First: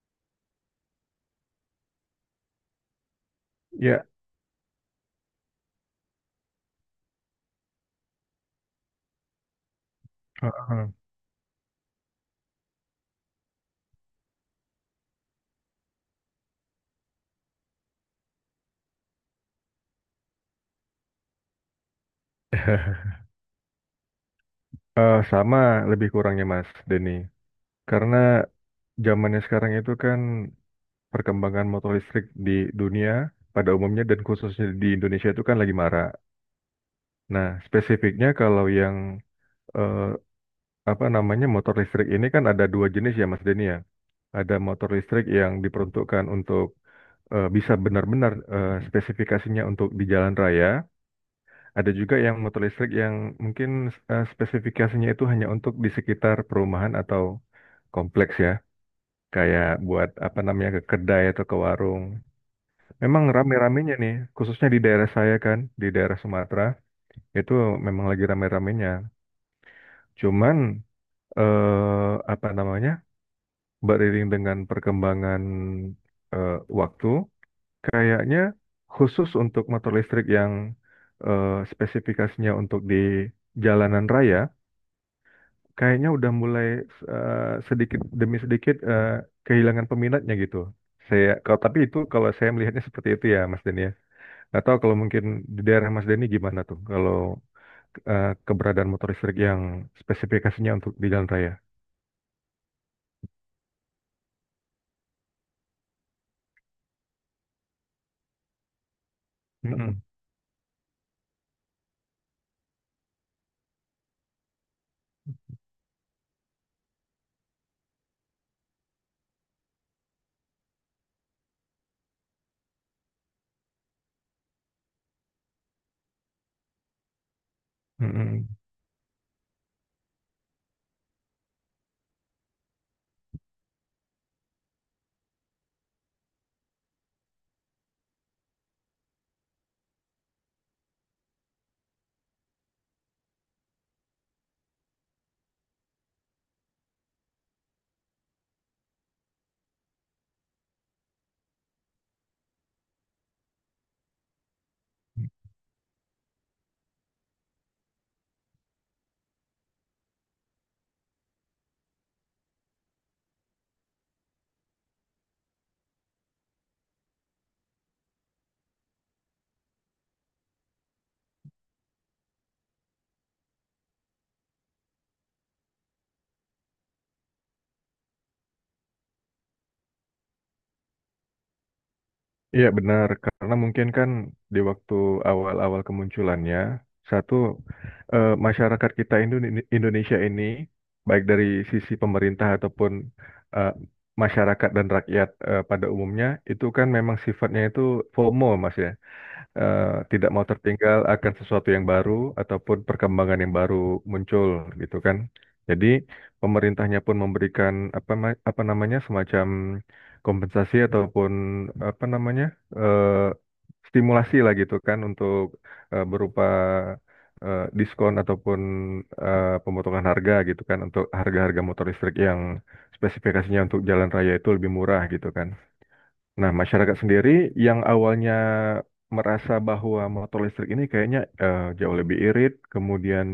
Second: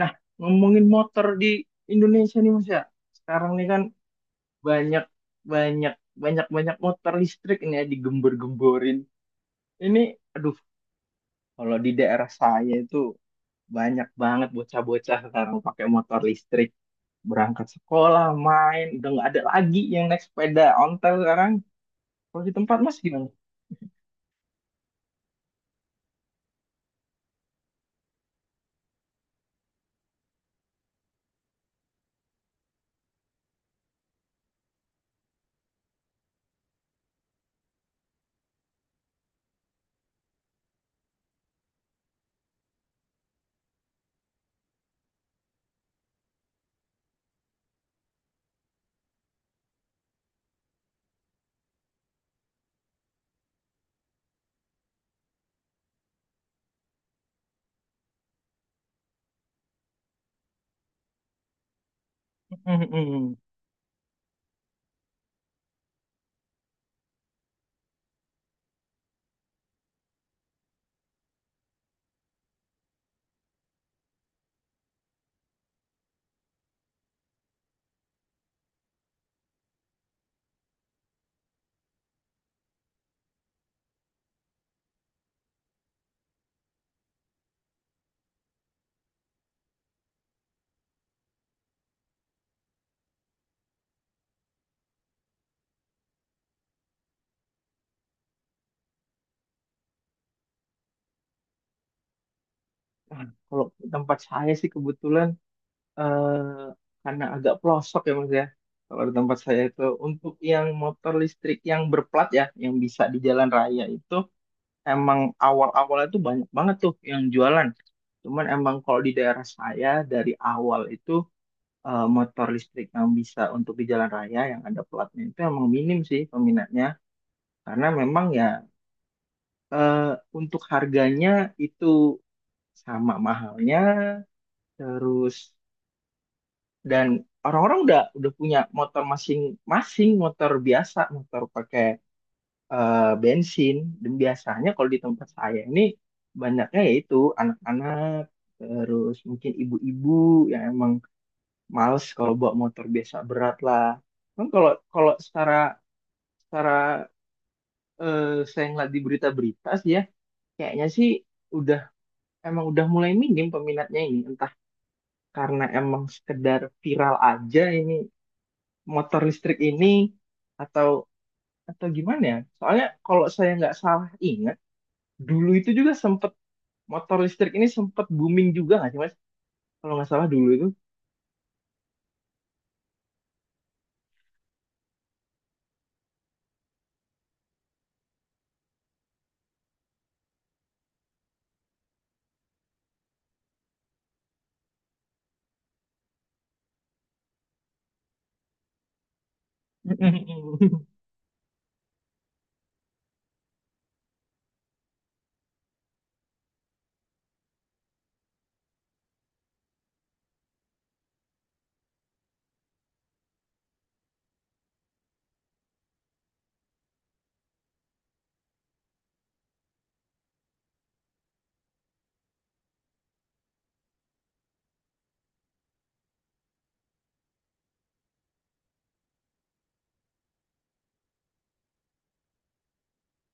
Nah, ngomongin motor di Indonesia nih, Mas, ya. Sekarang nih kan Ya, banyak banyak banyak banyak motor listrik ini ya digembor-gemborin. Ini, aduh, heeh. kalau di daerah saya itu banyak banget bocah-bocah sekarang pakai motor listrik berangkat sekolah, main, udah nggak ada lagi yang naik sepeda ontel sekarang. Kalau di tempat Mas gimana? Sama lebih kurangnya Mas Denny. Karena zamannya sekarang itu kan perkembangan motor listrik di dunia pada umumnya dan khususnya di Indonesia itu kan lagi marak. Nah, spesifiknya kalau yang eh, apa namanya motor listrik ini kan ada dua jenis ya Mas Denny ya. Ada motor listrik yang diperuntukkan untuk bisa benar-benar spesifikasinya untuk di jalan raya. Ada juga yang motor listrik yang mungkin spesifikasinya itu hanya untuk di sekitar perumahan atau kompleks ya. Kayak buat apa namanya ke kedai atau ke warung. Memang rame-ramenya nih, khususnya di daerah saya kan, di daerah Sumatera, itu memang lagi rame-ramenya. Cuman apa namanya? Beriring dengan perkembangan eh, waktu, kayaknya khusus untuk motor listrik yang spesifikasinya untuk di jalanan raya kayaknya udah mulai eh, sedikit demi sedikit kehilangan peminatnya gitu. Saya kalau tapi itu kalau saya melihatnya seperti itu ya Mas Denny ya. Nggak tahu kalau mungkin di daerah Mas Denny gimana tuh kalau keberadaan motor listrik yang spesifikasinya untuk di jalan raya. Nah, kalau di tempat saya sih kebetulan, eh karena agak pelosok ya, Mas, ya. Kalau di tempat saya itu Mm-mm. untuk yang motor listrik yang berplat ya, yang bisa di jalan raya itu, emang awal-awalnya itu banyak banget tuh yang jualan. Cuman emang kalau di daerah saya dari awal itu, motor listrik yang bisa untuk di jalan raya yang ada platnya itu emang minim sih peminatnya. Karena memang ya, Mm-mm. eh, untuk harganya itu sama mahalnya, terus dan orang-orang udah punya motor masing-masing, motor biasa, motor pakai eh, bensin. Dan biasanya kalau di tempat saya ini banyaknya yaitu anak-anak, terus mungkin ibu-ibu yang emang males kalau bawa motor biasa, berat lah kan. Kalau kalau secara secara, eh, saya ngeliat di berita-berita sih ya, kayaknya sih udah, emang udah mulai minim peminatnya ini, entah karena emang sekedar viral aja ini motor listrik ini, atau atau gimana ya? Soalnya kalau saya nggak salah ingat, dulu itu juga sempet, motor listrik ini sempet booming juga nggak sih, Mas? Kalau nggak salah dulu itu. Iya benar, karena mungkin kan di waktu awal-awal kemunculannya, satu masyarakat kita Indonesia ini, baik dari sisi pemerintah ataupun eh, masyarakat dan rakyat pada umumnya, itu kan memang sifatnya itu FOMO mas ya, eh, tidak mau tertinggal akan sesuatu yang baru ataupun perkembangan yang baru muncul gitu kan. Jadi pemerintahnya pun memberikan apa apa namanya semacam kompensasi ataupun apa namanya eh, stimulasi lah gitu kan untuk berupa diskon ataupun pemotongan harga gitu kan untuk harga-harga motor listrik yang spesifikasinya untuk jalan raya itu lebih murah gitu kan. Nah, masyarakat sendiri yang awalnya merasa bahwa motor listrik ini kayaknya jauh lebih irit, kemudian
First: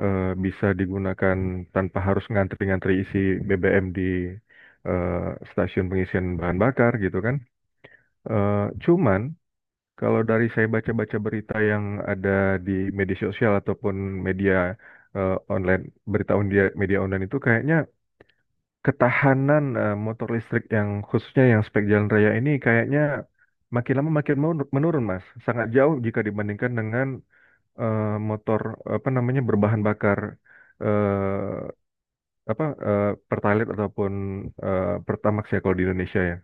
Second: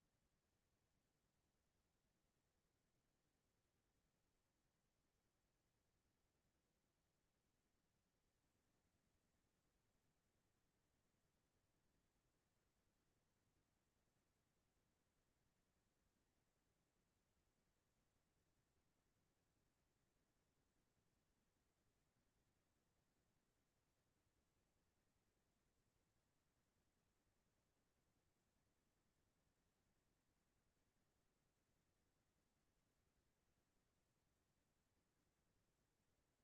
bisa digunakan tanpa harus ngantri-ngantri isi BBM di eh, stasiun pengisian bahan bakar gitu kan. Eh, Cuman kalau dari saya baca-baca berita yang ada di media sosial ataupun media online, berita media online itu kayaknya ketahanan motor listrik yang khususnya yang spek jalan raya ini kayaknya makin lama makin menurun, Mas. Sangat jauh jika dibandingkan dengan eh, motor apa namanya berbahan bakar eh, Pertalite ataupun Pertamax ya kalau di Indonesia ya.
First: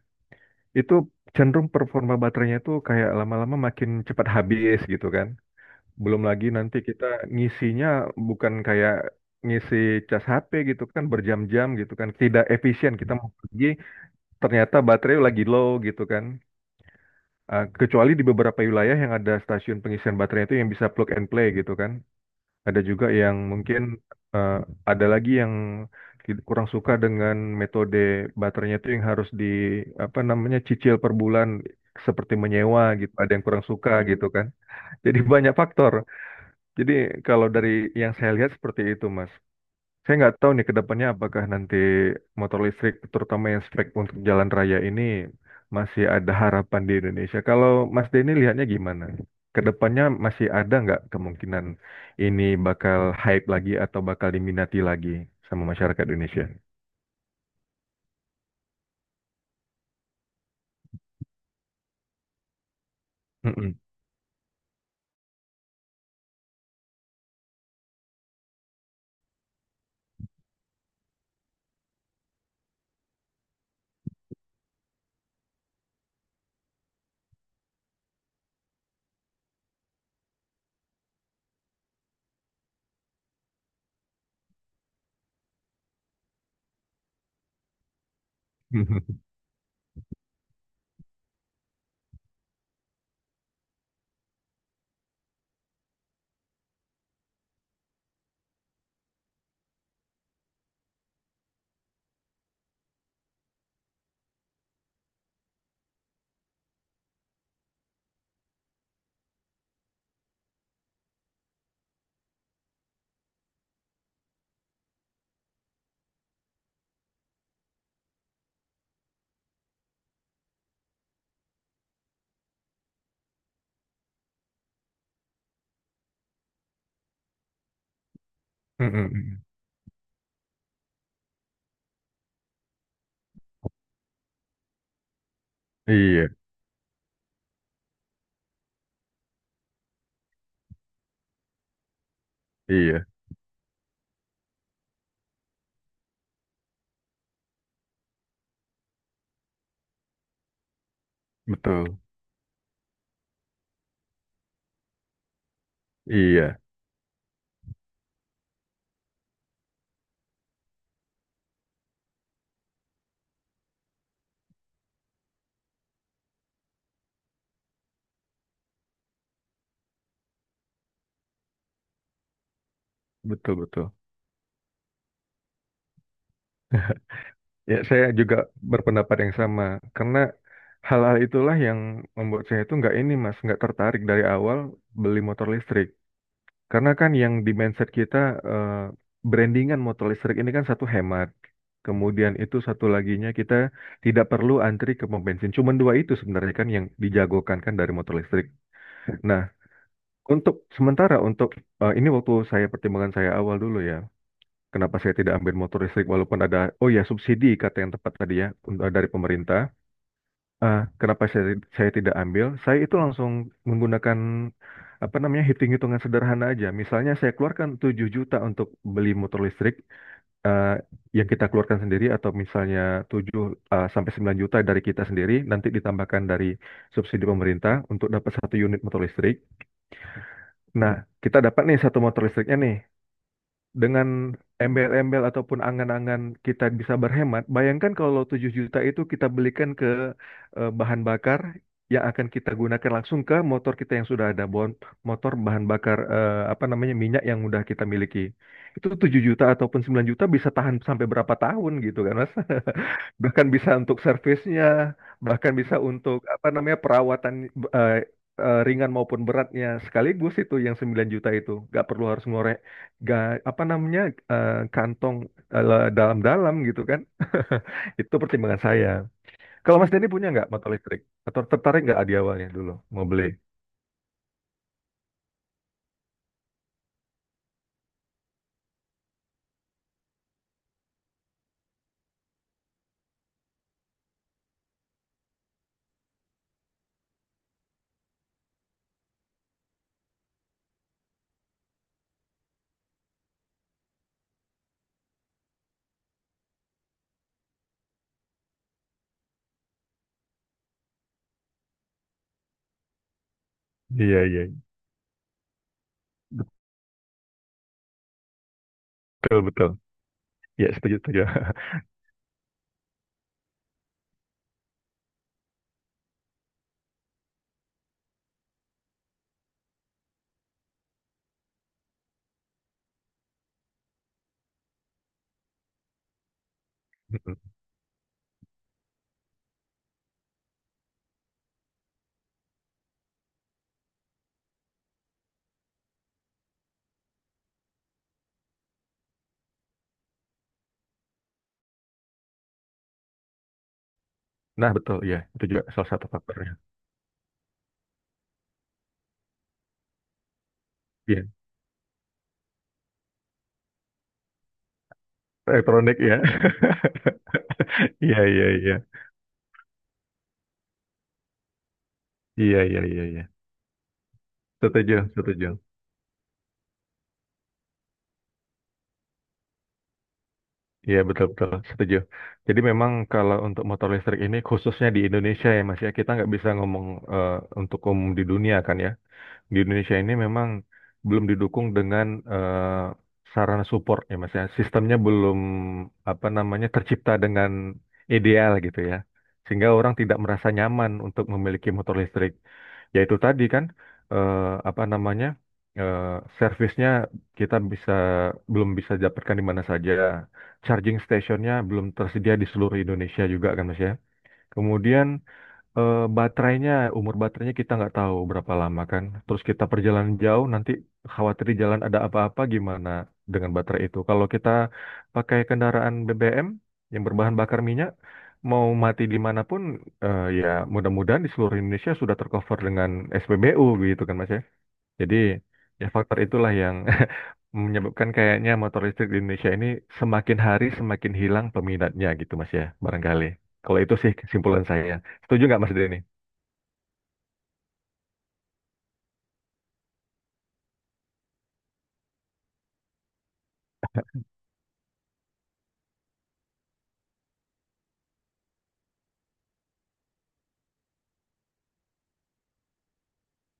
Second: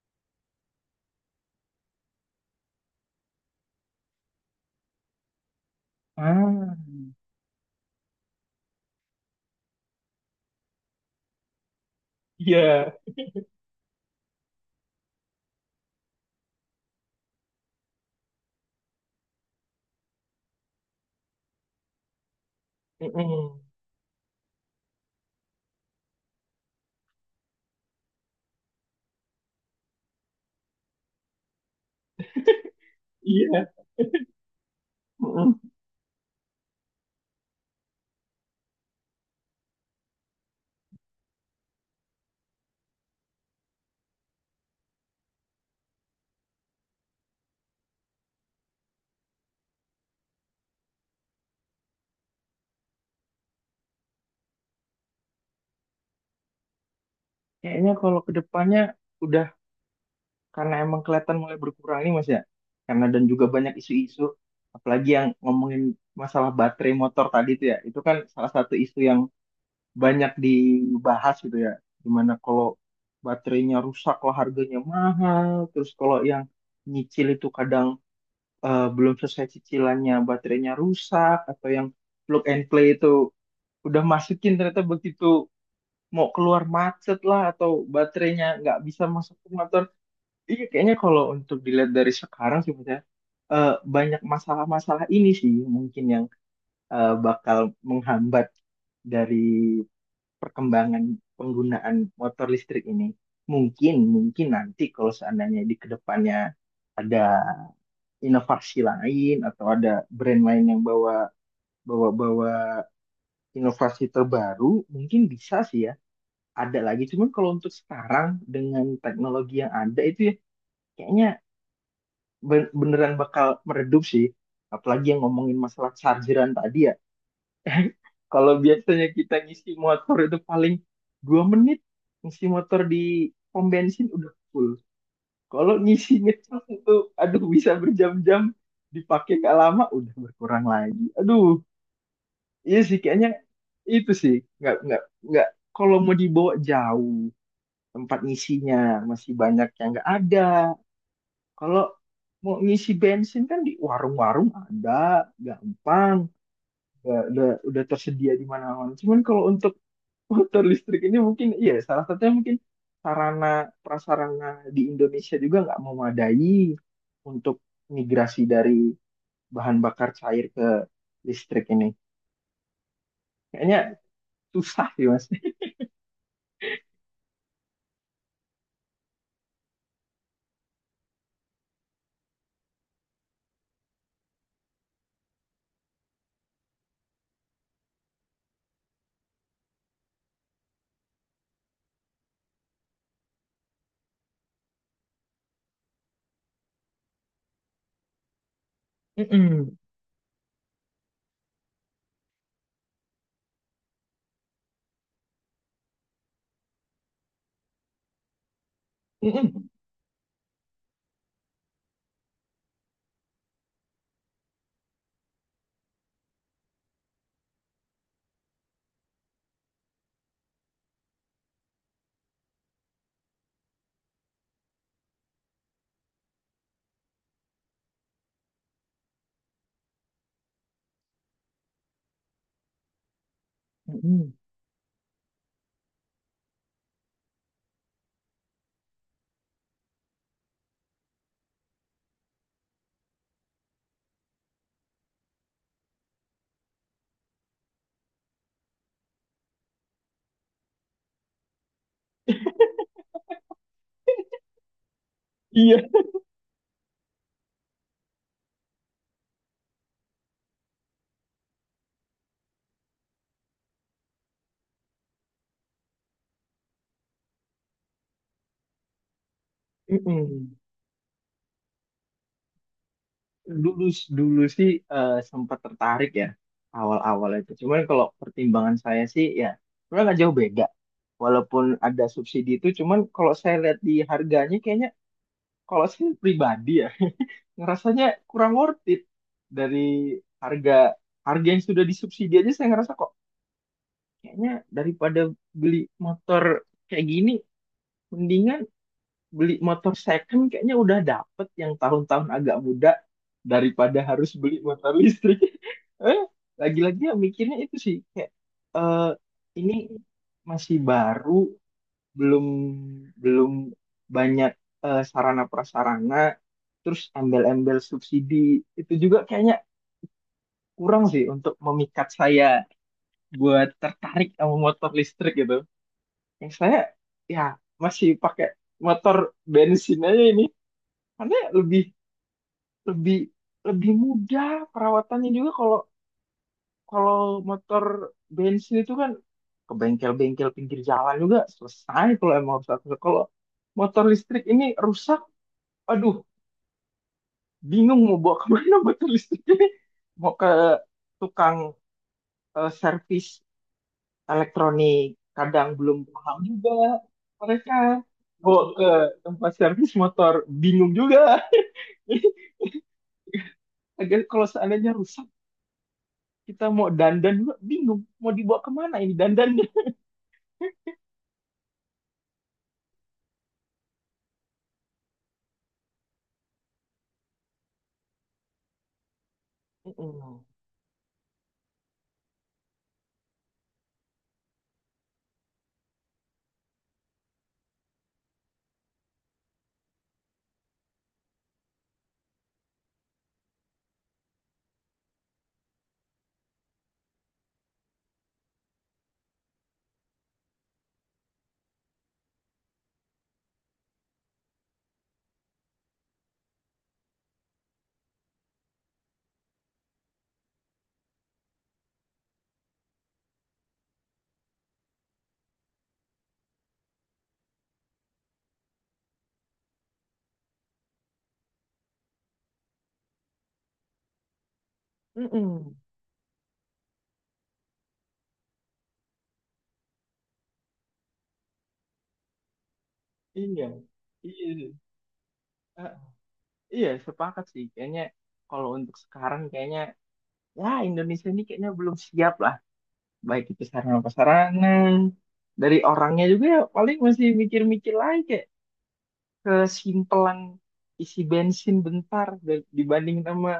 Itu cenderung performa baterainya itu kayak lama-lama makin cepat habis gitu kan. Belum lagi Ah, nanti kita ngisinya bukan kayak ngisi cas HP gitu kan berjam-jam gitu kan tidak iya. efisien kita mau pergi ternyata baterai lagi low gitu kan. Ah, kecuali di beberapa wilayah yang ada stasiun pengisian baterai itu yang bisa plug and play gitu kan. Ada juga yang Mm-mm. mungkin eh, ada lagi yang kurang suka dengan metode baterainya itu yang harus di apa namanya cicil per bulan seperti menyewa gitu. Ada yang kurang Iya. suka gitu kan. Jadi banyak Mm-mm. faktor. Jadi kalau dari yang saya lihat seperti itu, Mas. Saya nggak tahu nih ke depannya apakah nanti motor listrik, terutama yang spek untuk jalan raya ini, masih ada harapan di Indonesia. Kalau Mas Denny lihatnya gimana? Ke depannya masih ada nggak kemungkinan ini bakal hype lagi atau bakal diminati lagi sama masyarakat Indonesia? Kayaknya kalau ke depannya udah, karena emang kelihatan mulai berkurang nih, Mas, ya. Karena dan juga banyak Mm-mm. isu-isu, apalagi yang ngomongin masalah baterai motor tadi itu ya. Itu kan salah satu isu yang banyak dibahas gitu ya. Gimana kalau baterainya rusak, kalau harganya mahal, terus kalau yang nyicil itu kadang, belum selesai cicilannya baterainya rusak, atau yang plug and play itu udah masukin ternyata begitu mau keluar macet lah, atau baterainya nggak bisa masuk ke motor. Iya, kayaknya kalau untuk dilihat dari sekarang sih Mas ya, eh, banyak masalah-masalah ini sih mungkin yang bakal menghambat dari perkembangan penggunaan motor listrik ini. Mungkin mungkin nanti kalau seandainya di kedepannya ada inovasi lain atau ada brand lain yang bawa bawa bawa inovasi terbaru, mungkin bisa sih ya ada lagi. Cuman kalau untuk sekarang dengan teknologi yang ada itu ya kayaknya beneran bakal meredup sih, apalagi yang ngomongin masalah chargeran tadi ya. Kalau biasanya kita Mm-mm. ngisi motor itu paling 2 menit, ngisi motor di pom bensin udah full. Kalau ngisi Iya, ngecas itu, aduh, bisa berjam-jam, dipakai gak lama udah berkurang lagi. Aduh, iya sih iya, kayaknya itu sih nggak, kalau mau dibawa jauh, tempat ngisinya masih banyak yang nggak ada. Kalau betul. mau ngisi bensin kan di warung-warung ada, gampang, Iya, udah, udah tersedia di mana-mana. Cuman kalau untuk motor listrik ini mungkin iya, salah satunya mungkin sarana prasarana di Indonesia juga nggak memadai untuk migrasi dari bahan bakar cair ke listrik ini. betul, Kayaknya betul. susah sih, Mas. Ya, saya juga berpendapat yang sama. Karena hal-hal itulah yang membuat saya itu nggak ini, Mas, nggak tertarik dari awal beli motor listrik. Karena kan yang di mindset kita eh, brandingan motor listrik ini kan satu hemat. Kemudian itu satu laginya kita tidak perlu antri ke pom bensin. Cuman dua itu sebenarnya kan yang dijagokan kan dari motor listrik. Nah, Mm-mm. untuk sementara untuk ini waktu saya pertimbangan saya awal dulu ya. Kenapa saya tidak ambil motor listrik walaupun ada, oh ya subsidi kata yang tepat tadi ya untuk dari pemerintah. Mm-mm. Kenapa saya tidak ambil? Saya itu langsung menggunakan apa namanya hitung-hitungan sederhana aja. Misalnya saya keluarkan 7 juta untuk beli motor listrik eh, yang kita keluarkan sendiri atau misalnya 7 sampai 9 juta dari kita sendiri nanti ditambahkan dari subsidi pemerintah untuk dapat satu unit motor listrik. Nah, kita dapat nih satu motor listriknya nih dengan Mm-mm. embel-embel ataupun angan-angan kita bisa berhemat, bayangkan kalau 7 juta itu kita belikan ke bahan bakar yang akan kita gunakan langsung ke motor kita yang sudah ada, bon motor bahan bakar eh, apa namanya minyak yang udah kita miliki. Itu 7 juta ataupun 9 juta bisa tahan sampai berapa tahun gitu kan, Mas? Bahkan bisa untuk servisnya, bahkan bisa Iya. untuk apa namanya perawatan eh, ringan maupun beratnya sekaligus itu yang 9 juta itu nggak perlu harus ngorek nggak apa namanya kantong dalam-dalam gitu kan. Itu pertimbangan saya kalau Mas Denny punya nggak Mm-mm. motor listrik atau tertarik nggak di awalnya dulu mau beli. Dulu dulu sih, sempat tertarik ya awal-awal itu. Cuman kalau pertimbangan saya sih ya sebenarnya nggak jauh beda. Walaupun ada subsidi itu, cuman kalau saya lihat di harganya, kayaknya, kalau saya pribadi ya, ngerasanya kurang worth it dari harga, yang sudah disubsidi aja saya ngerasa kok, kayaknya daripada beli motor kayak gini mendingan beli motor second, kayaknya udah dapet yang tahun-tahun agak muda daripada Iya, harus iya, beli motor listrik. Eh, lagi-lagi ya mikirnya itu sih kayak, eh, betul, betul, ini ya masih setuju setuju. baru, belum belum banyak sarana prasarana, terus embel-embel subsidi itu juga kayaknya kurang sih untuk memikat saya buat tertarik sama motor listrik gitu, yang saya ya masih pakai motor bensin aja ini karena lebih lebih lebih mudah perawatannya juga. Kalau kalau motor bensin itu kan ke bengkel-bengkel pinggir jalan juga selesai kalau emang harus. Kalau motor listrik ini Nah, betul, ya rusak, itu juga salah satu aduh, faktornya. bingung mau bawa kemana motor listriknya, mau ke Iya, tukang servis elektronik kadang belum elektronik ya. paham juga mereka, Iya, iya, bawa iya, ke tempat servis motor bingung juga. iya, iya, iya, iya. Agar kalau seandainya Setuju, rusak setuju. kita mau dandan juga bingung mau dibawa kemana ini dandannya. Iya, betul-betul setuju. Jadi memang kalau untuk motor listrik ini khususnya di Indonesia ya Mas ya, kita nggak bisa ngomong eh, untuk umum di dunia kan ya. Di Indonesia ini Mm-mm. memang belum didukung dengan sarana support ya Mas ya. Sistemnya belum apa namanya tercipta dengan ideal gitu ya. Sehingga orang tidak merasa nyaman untuk memiliki motor listrik. Ya itu tadi kan eh, apa namanya eh, servisnya kita bisa belum bisa dapatkan di mana saja. Charging stationnya belum tersedia di seluruh Indonesia juga kan Mas ya. Kemudian baterainya, umur baterainya kita nggak tahu berapa lama kan. Terus kita perjalanan jauh, nanti khawatir di jalan ada apa-apa gimana dengan baterai itu. Kalau kita pakai kendaraan BBM yang berbahan bakar minyak, mau mati dimanapun, ya mudah-mudahan di seluruh Indonesia sudah tercover dengan SPBU gitu kan Mas ya. Jadi Mm-mm. ya faktor itulah yang menyebabkan kayaknya motor listrik di Indonesia ini semakin hari semakin hilang peminatnya gitu Mas ya, barangkali. Iya, Kalau itu sih kesimpulan iya. saya. Setuju nggak Mas Ah, Denny? iya sepakat sih kayaknya, kalau untuk sekarang kayaknya ya Indonesia ini kayaknya belum siap lah, baik itu sarana prasarana, dari orangnya juga ya paling masih mikir-mikir lagi kayak kesimpelan isi bensin bentar dibanding sama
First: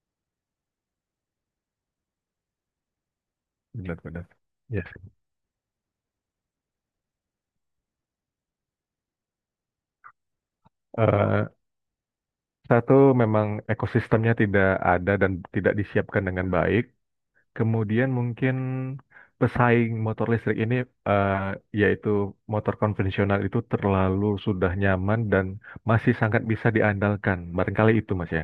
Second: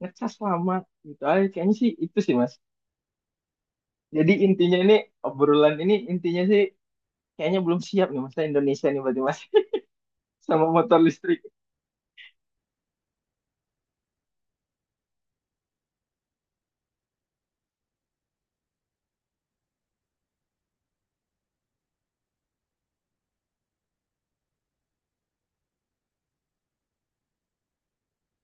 ngecas lama, gitu aja kayaknya sih itu sih, Mas. Benar-benar. Jadi intinya Ya. ini, obrolan ini intinya sih kayaknya belum siap nih Mas, Indonesia nih berarti, Mas. Sama motor listrik. Eh, Satu memang ekosistemnya tidak ada dan tidak disiapkan dengan baik. Kemudian mungkin pesaing motor listrik ini eh, yaitu motor konvensional itu terlalu sudah nyaman dan masih sangat bisa diandalkan. Barangkali itu Mas ya.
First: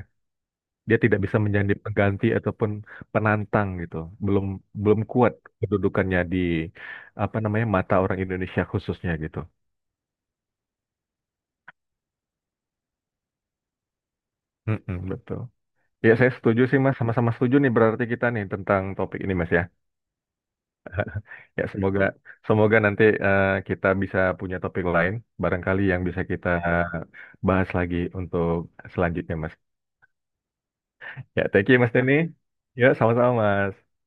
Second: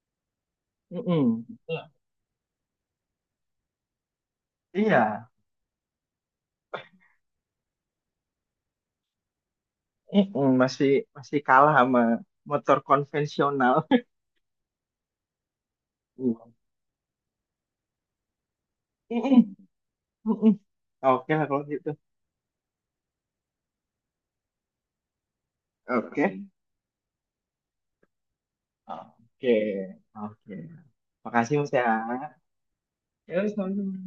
Dia tidak bisa Mm-mm. menjadi pengganti ataupun penantang gitu. Belum, belum Iya. kuat kedudukannya di apa namanya mata orang Indonesia khususnya gitu. Mm-mm. masih masih kalah sama motor konvensional. Mm-mm, betul. Ya, saya Mm. setuju sih Mas, sama-sama setuju nih berarti kita nih tentang topik ini Mm-mm. Mas ya. Mm-mm. Oke lah kalau Ya, gitu. semoga semoga nanti kita bisa punya topik lain barangkali yang bisa Oke. kita bahas lagi untuk selanjutnya Oke, Mas. oke. Ya, Makasih thank Mas you ya. Mas Denny. Ya, sama-sama Ya, sama-sama. Mas.